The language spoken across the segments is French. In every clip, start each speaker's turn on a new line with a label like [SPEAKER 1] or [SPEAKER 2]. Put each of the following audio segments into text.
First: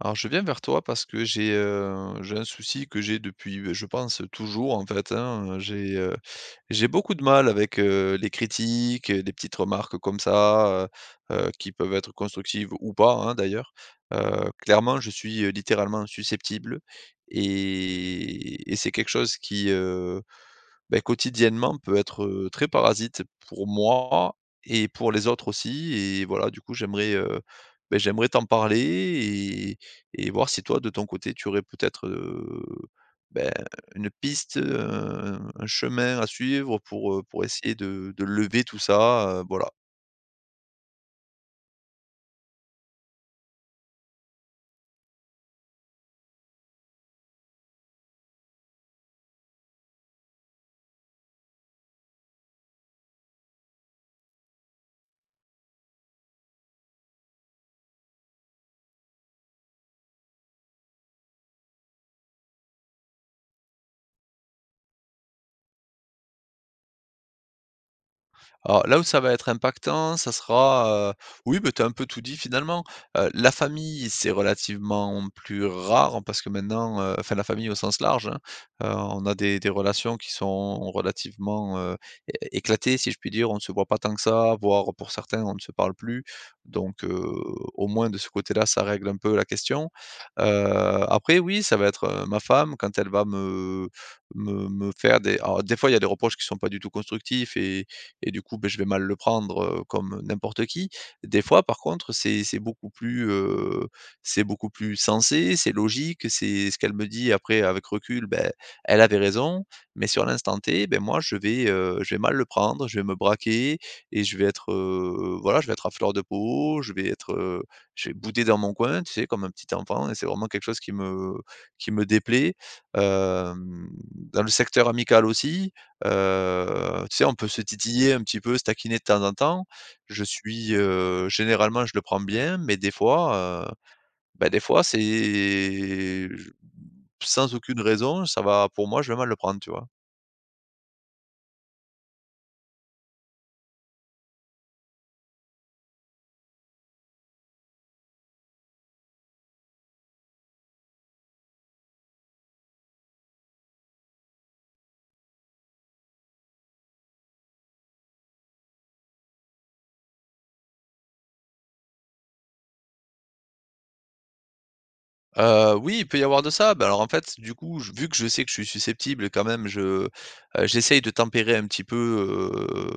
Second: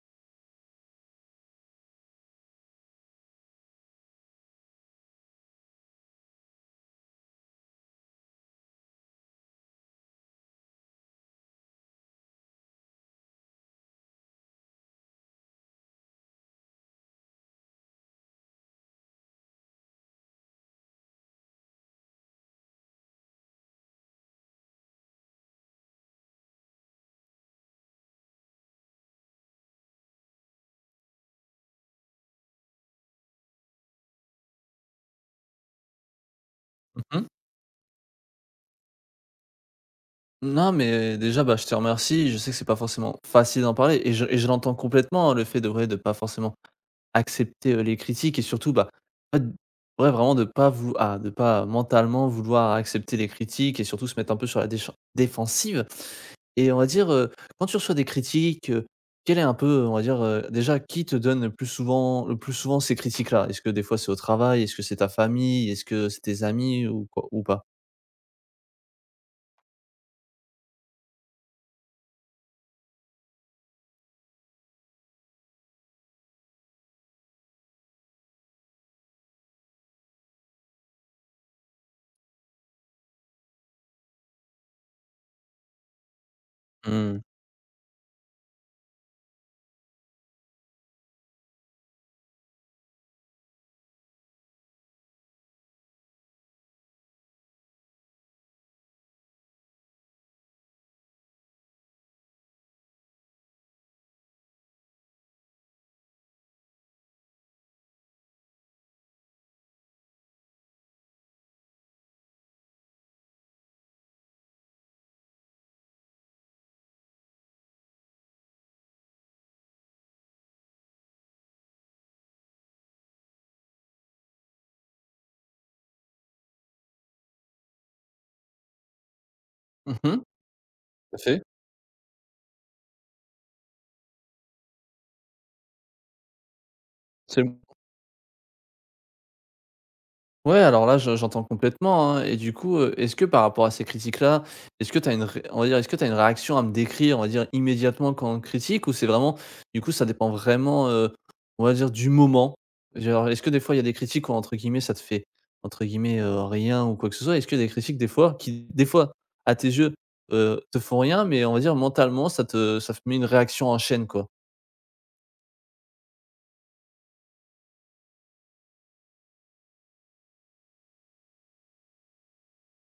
[SPEAKER 1] Alors je viens vers toi parce que j'ai un souci que j'ai depuis, beh, je pense, toujours en fait, hein, j'ai beaucoup de mal avec, les critiques, les petites remarques comme ça, qui peuvent être constructives ou pas, hein, d'ailleurs. Clairement je suis, littéralement susceptible et c'est quelque chose qui, beh, quotidiennement peut être, très parasite pour moi et pour les autres aussi et voilà, du coup, j'aimerais, beh, j'aimerais t'en parler et voir si toi, de ton côté, tu aurais peut-être, ben, une piste, un chemin à suivre
[SPEAKER 2] Mmh.
[SPEAKER 1] pour essayer de lever tout ça, voilà.
[SPEAKER 2] Non, mais déjà, bah, je te remercie. Je sais que c'est pas forcément facile d'en parler et je l'entends complètement, hein, le fait de ouais, de pas forcément accepter, les critiques et surtout, bah, pas d ouais, vraiment de pas vou ah, de pas mentalement vouloir accepter les critiques et surtout se mettre un peu sur la déchen défensive et on va dire, quand tu reçois des critiques, quel est un peu, on va dire, déjà qui te donne le plus souvent ces critiques-là? Est-ce que des fois c'est au travail? Est-ce que c'est ta famille? Est-ce que c'est tes amis ou quoi ou pas?
[SPEAKER 1] Alors là où ça va être impactant, ça sera, oui, beh, tu as un peu tout dit finalement. La famille, c'est relativement plus rare hein, parce que maintenant, enfin la famille au sens large, hein, on a des relations qui sont relativement, é éclatées si je puis dire. On ne se voit pas tant que ça, voire pour certains, on ne se parle plus. Donc,
[SPEAKER 2] Mmh.
[SPEAKER 1] au moins de ce côté-là, ça règle un peu la question. Après oui, ça va être, ma femme quand elle va me faire des alors des fois, il y a des reproches qui sont pas du tout constructifs et du coup, beh, je vais mal le prendre, comme n'importe qui. Des fois, par contre, c'est beaucoup plus, c'est beaucoup plus sensé, c'est logique, c'est ce qu'elle me dit après avec recul, beh, elle avait raison, mais sur l'instant T, beh, moi je vais mal le prendre, je vais me braquer et je vais être, voilà, je vais être à fleur de peau, je vais être, je vais bouder dans mon coin, tu sais, comme un petit enfant et c'est vraiment quelque chose qui me déplaît. Hem, Dans le secteur amical aussi, tu sais, on peut se titiller un petit peu, se taquiner de temps en temps.
[SPEAKER 2] Mmh.
[SPEAKER 1] Je suis,
[SPEAKER 2] Tout à fait.
[SPEAKER 1] généralement, je le prends bien, mais des fois, bah, des fois, c'est
[SPEAKER 2] C'est
[SPEAKER 1] sans aucune raison, ça va pour moi, je vais mal le prendre, tu vois?
[SPEAKER 2] Ouais, alors là, je j'entends complètement, hein, et du coup, est-ce que par rapport à ces critiques-là, est-ce que tu as une ré on va dire, est-ce que tu as une réaction à me décrire, on va dire, immédiatement quand on critique? Ou c'est vraiment du coup, ça dépend vraiment, on va dire, du moment? Genre, est-ce que des fois, il y a des critiques où, entre guillemets, ça te fait, entre guillemets, rien ou quoi que ce soit? Est-ce que des critiques, des fois, qui, des fois, à tes yeux, te font rien, mais on va dire, mentalement, ça te met une réaction en chaîne, quoi?
[SPEAKER 1] Oui, il peut y avoir de ça. Bah, alors, en fait, du coup, je vu que je sais que je suis susceptible quand même, j'essaye de tempérer un petit peu, heu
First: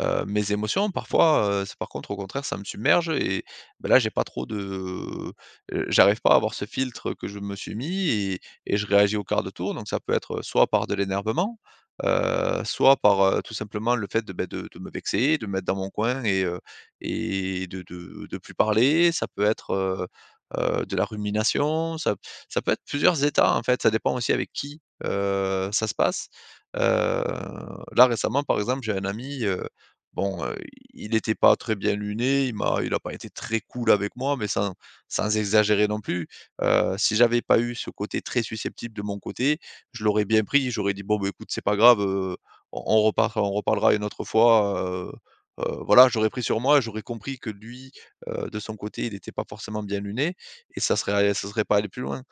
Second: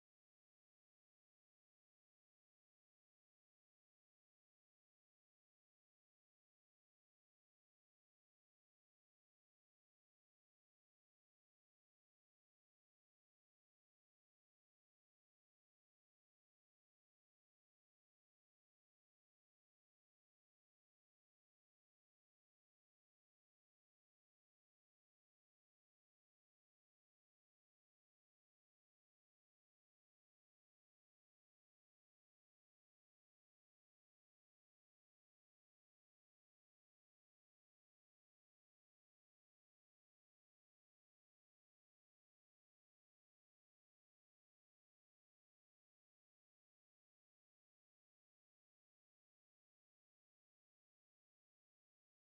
[SPEAKER 1] heu, mes émotions. Parfois, c'est par contre, au contraire, ça me submerge et bah, là, j'ai pas trop de, j'arrive pas à avoir ce filtre que je me suis mis et je réagis au quart de tour. Donc ça peut être, soit par de l'énervement, soit par, tout simplement le fait de, beh, de me vexer, de me mettre dans mon coin et de plus parler. Ça peut être, de la rumination, ça peut être plusieurs états, en fait, ça dépend aussi avec qui, ça se passe. Heu, Là, récemment, par exemple, j'ai un ami, bon, il n'était pas très bien luné, il a pas été très cool avec moi, mais sans exagérer non plus. Si j'avais pas eu ce côté très susceptible de mon côté, je l'aurais bien pris, j'aurais dit: «Bon, bah, écoute, c'est pas grave, on reparlera une autre fois», heu voilà, j'aurais pris sur moi, j'aurais compris que lui, de son côté, il n'était pas forcément bien luné et ça serait pas aller plus loin.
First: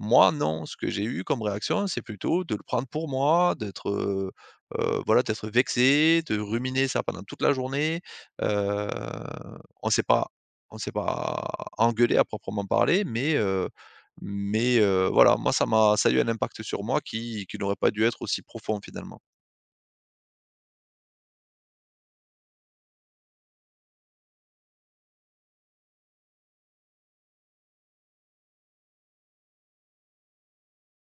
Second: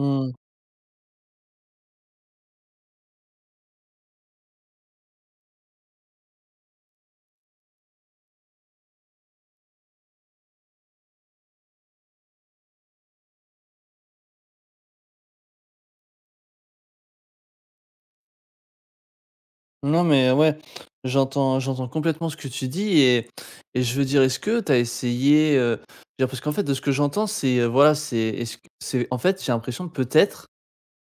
[SPEAKER 1] Moi, non, ce que j'ai eu comme réaction, c'est plutôt de le prendre pour moi, d'être, voilà, d'être vexé, de ruminer ça pendant toute la journée. Heu, on s'est pas on s'est pas engueulés à proprement parler, mais voilà, moi ça m'a ça a eu un impact sur moi qui n'aurait pas dû être aussi profond finalement.
[SPEAKER 2] Non, mais ouais, j'entends complètement ce que tu dis et je veux dire, est-ce que tu as essayé, je veux dire parce qu'en fait, de ce que j'entends, c'est, voilà, c'est est-ce que c'est en fait, j'ai l'impression de peut-être,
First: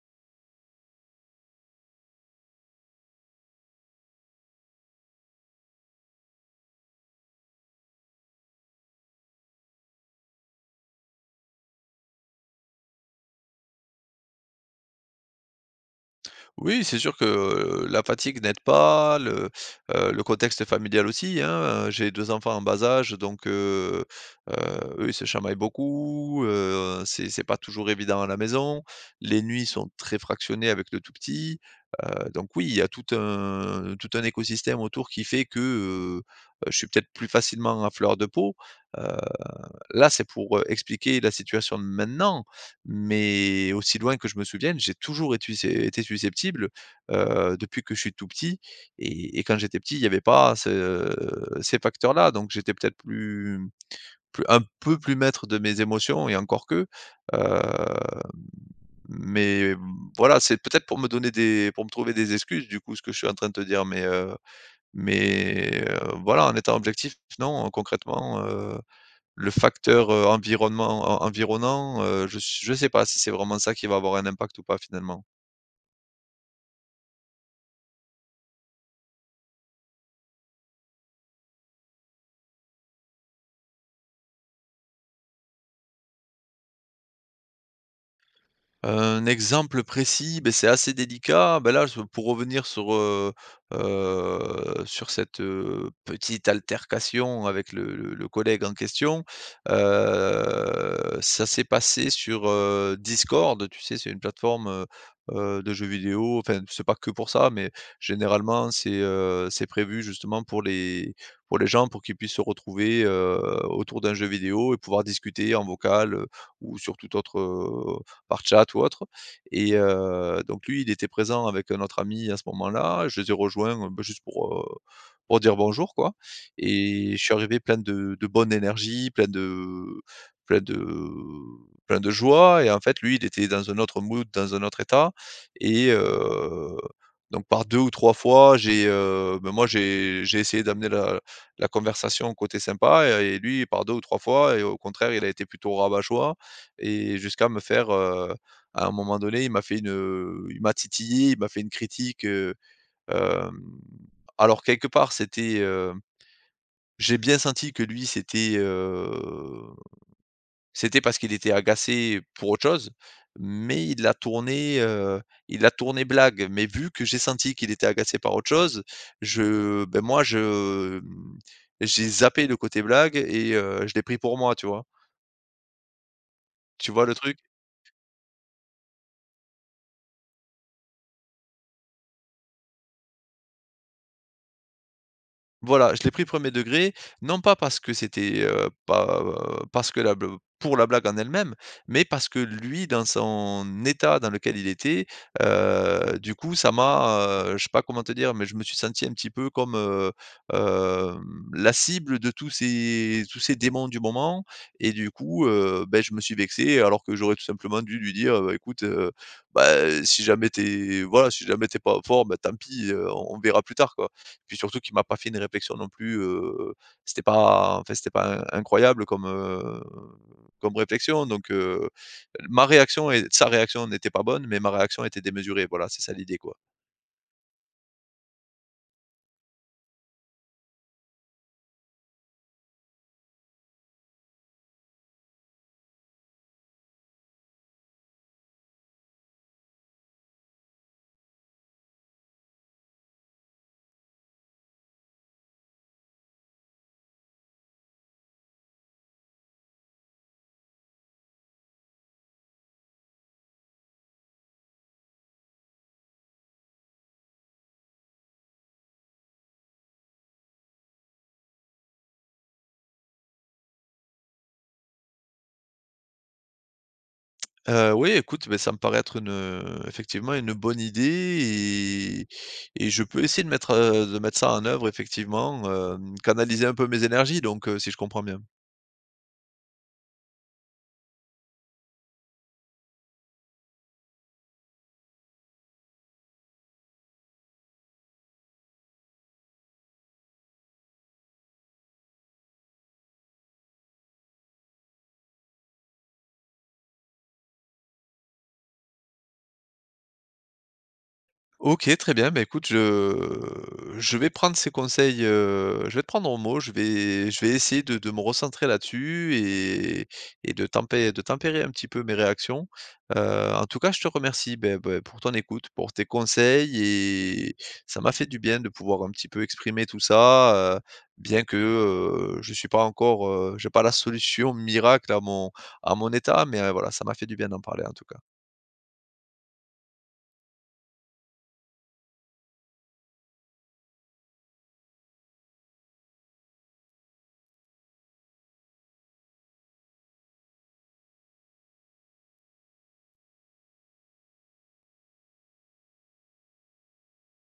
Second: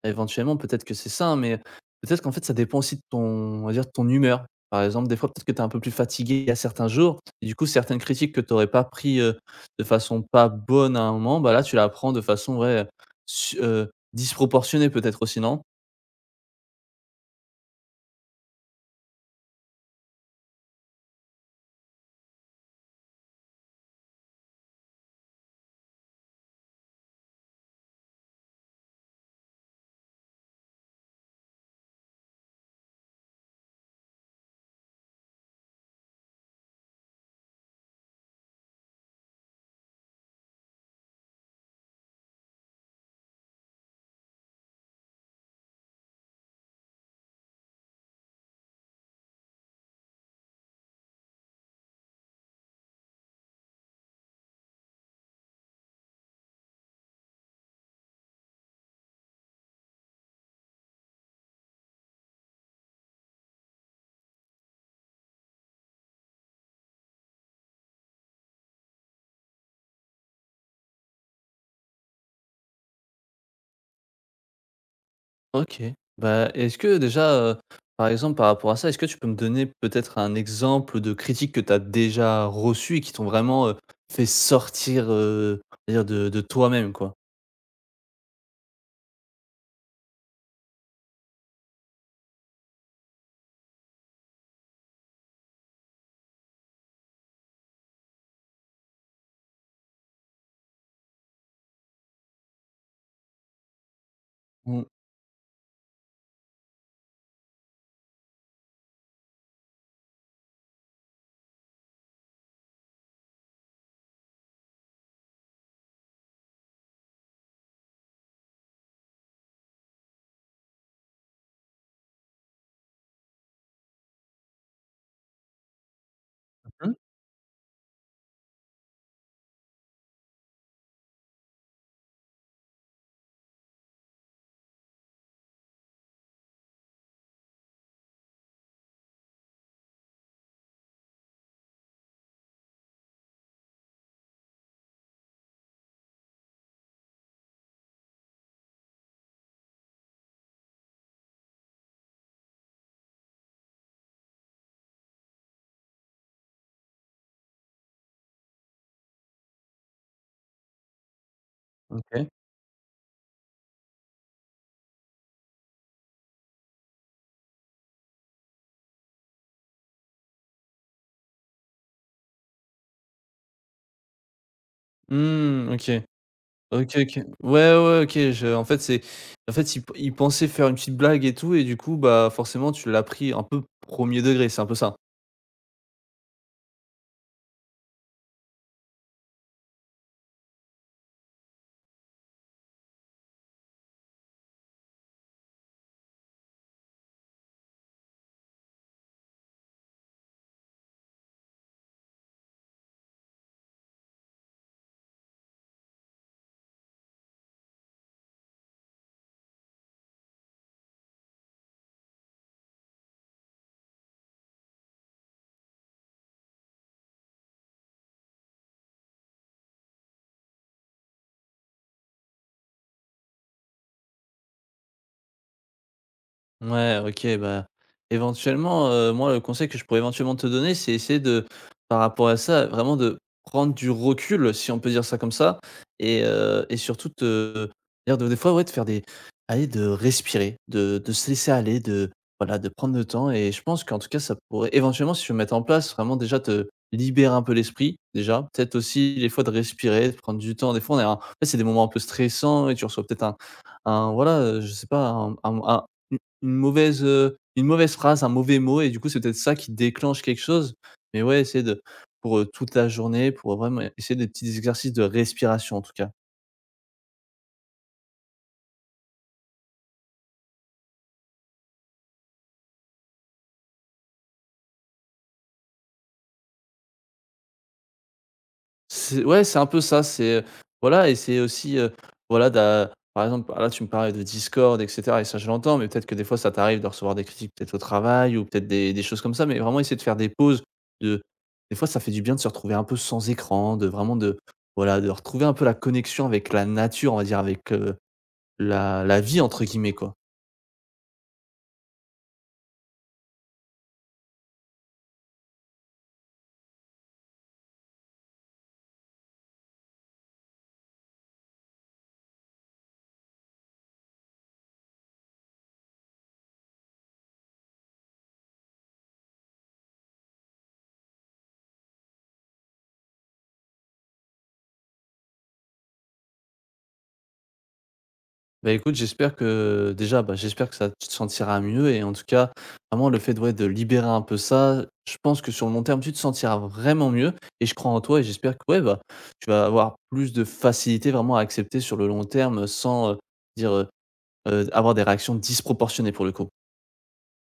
[SPEAKER 2] éventuellement, peut-être que c'est ça, hein, mais peut-être qu'en fait, ça dépend aussi de ton on va dire, de ton humeur. Par exemple, des fois, peut-être que tu es un peu plus fatigué à certains jours et du coup, certaines critiques que tu aurais pas pris, de façon pas bonne à un moment, bah, là, tu la prends de façon, ouais, su disproportionnée peut-être aussi, non?
[SPEAKER 1] Oui, c'est sûr que, la fatigue n'aide pas, le contexte familial aussi, hein, j'ai 2 enfants en bas âge donc heu, eux, ils se chamaillent beaucoup, c'est pas toujours évident à la maison. Les nuits sont très fractionnées avec le tout petit, donc oui, il y a tout un écosystème autour qui fait que, je suis peut-être plus facilement à fleur de peau, heu là, c'est pour, expliquer la situation de maintenant, mais aussi loin que je me souvienne, j'ai toujours étu sui été susceptible, depuis que je suis tout petit et quand j'étais petit, il n'y avait pas ce ces facteurs-là, donc j'étais peut-être plus plus un peu plus maître de mes émotions et encore que, heu, mais voilà, c'est peut-être pour me trouver des excuses du coup, ce que je suis en train de te dire, mais voilà, en étant objectif, non, concrètement, le facteur, environnement en environnant, je ne sais pas si c'est vraiment ça qui va avoir un impact ou pas finalement.
[SPEAKER 2] OK. Bah, est-ce que déjà, par exemple, par rapport à ça, est-ce que tu peux me donner peut-être un exemple de critique que tu as déjà reçue et qui t'ont vraiment, fait sortir, on va dire de toi-même, quoi?
[SPEAKER 1] Un exemple précis, beh, c'est assez délicat. Bah, là, je pour revenir sur, sur cette, petite altercation avec le collègue en question, heu, ça s'est passé sur, Discord. Tu sais, c'est une plateforme,
[SPEAKER 2] Mmh.
[SPEAKER 1] de jeux vidéo. Enfin, c'est pas que pour ça, mais généralement, c'est prévu justement pour les gens, pour qu'ils puissent se retrouver, autour d'un jeu vidéo et pouvoir discuter en vocal, ou sur toute autre, par chat ou autre et donc lui, il était présent avec, un autre ami à ce moment-là. Je les ai rejoints, bah, juste pour dire bonjour, quoi
[SPEAKER 2] Mmh,
[SPEAKER 1] et je suis arrivé plein de bonne énergie, plein de plein de joie et en fait, lui, il était dans un autre mood, dans un autre état et donc par 2 ou 3 fois, bah, moi, j'ai essayé d'amener la conversation côté sympa et lui, par 2 ou 3 fois et au contraire, il a été plutôt rabat-joie et jusqu'à me faire, à un moment donné, il m'a titillé, il m'a fait une critique, hem, alors quelque part c'était, j'ai bien senti que lui c'était, c'était parce qu'il était agacé
[SPEAKER 2] OK.
[SPEAKER 1] pour autre chose, mais il l'a tourné blague. Mais vu que j'ai senti qu'il était agacé par autre chose, je ben moi je, j'ai zappé le côté blague et je l'ai pris pour moi, tu vois?
[SPEAKER 2] Mmh, OK.
[SPEAKER 1] Tu
[SPEAKER 2] OK,
[SPEAKER 1] vois le
[SPEAKER 2] OK.
[SPEAKER 1] truc?
[SPEAKER 2] Ouais, ouais, OK, je en fait, c'est en fait, ils pensaient faire une petite blague et tout et du coup, bah, forcément, tu l'as pris un peu premier degré, c'est un peu ça?
[SPEAKER 1] Voilà, je l'ai pris premier degré, non pas parce que c'était, pas, parce que la bl pour la blague en elle-même, mais parce que lui, dans son état dans lequel il était, du coup, ça m'a, je sais pas comment te dire, mais je me suis senti un petit peu comme, hem, la cible de tous ces démons du moment et du coup, beh, je me suis vexé alors que j'aurais tout simplement dû lui dire: «Bah, écoute, bah, si jamais t'es pas fort, bah, tant pis, on verra plus tard, quoi» puis surtout qu'il m'a pas fait une réflexion non plus, c'était pas in incroyable comme, comme réflexion donc ma réaction et sa réaction n'était pas bonne, mais ma réaction était démesurée, voilà, c'est ça l'idée, quoi.
[SPEAKER 2] Ouais, OK, bah, éventuellement, moi, le conseil que je pourrais éventuellement te donner, c'est essayer de par rapport à ça, vraiment de prendre du recul, si on peut dire ça comme ça, et surtout te dire de des fois, ouais, de faire des allez, de respirer, de se laisser aller, de voilà, de prendre le temps, et je pense qu'en tout cas, ça pourrait éventuellement, si tu veux mettre en place, vraiment déjà te libérer un peu l'esprit, déjà. Peut-être aussi, des fois, de respirer, de prendre du temps. Des fois, on est un- en fait, c'est des moments un peu stressants et tu reçois peut-être un voilà, je sais pas, un une mauvaise phrase, un mauvais mot et du coup, c'est peut-être ça qui déclenche quelque chose. Mais ouais, essayer de pour, toute la journée, pour vraiment essayer des petits exercices de respiration, en tout cas.
[SPEAKER 1] Oui, écoute, beh, ça me paraît être effectivement une bonne idée et je peux essayer de mettre ça en œuvre effectivement, canaliser un peu mes énergies donc si je comprends bien.
[SPEAKER 2] C'est ouais, c'est un peu ça, c'est, voilà, et c'est aussi, voilà, d'a par exemple, ah là, tu me parlais de Discord et cetera, et ça, je l'entends, mais peut-être que des fois, ça t'arrive de recevoir des critiques peut-être au travail ou peut-être des choses comme ça, mais vraiment essayer de faire des pauses, de des fois, ça fait du bien de se retrouver un peu sans écran, de vraiment de voilà, de retrouver un peu la connexion avec la nature, on va dire, avec, la la «vie» entre guillemets, quoi.
[SPEAKER 1] OK, très bien. Bah, écoute, je vais prendre ces conseils, je vais te prendre au mot. Je vais essayer de me recentrer là-dessus et de tempérer un petit peu mes réactions. En tout cas, je te remercie, pour ton écoute, pour tes conseils et ça m'a fait du bien de pouvoir un petit peu exprimer tout ça, bien que, je suis pas encore, j'ai pas la solution miracle à mon état, mais, voilà, ça m'a fait du bien d'en parler, en tout cas.
[SPEAKER 2] Bah, écoute, j'espère que déjà, bah, j'espère que ça tu te sentiras mieux et en tout cas, vraiment le fait de ouais, de libérer un peu ça, je pense que sur le long terme, tu te sentiras vraiment mieux et je crois en toi et j'espère que ouais, bah, tu vas avoir plus de facilité vraiment à accepter sur le long terme, sans, dire, avoir des réactions disproportionnées pour le coup.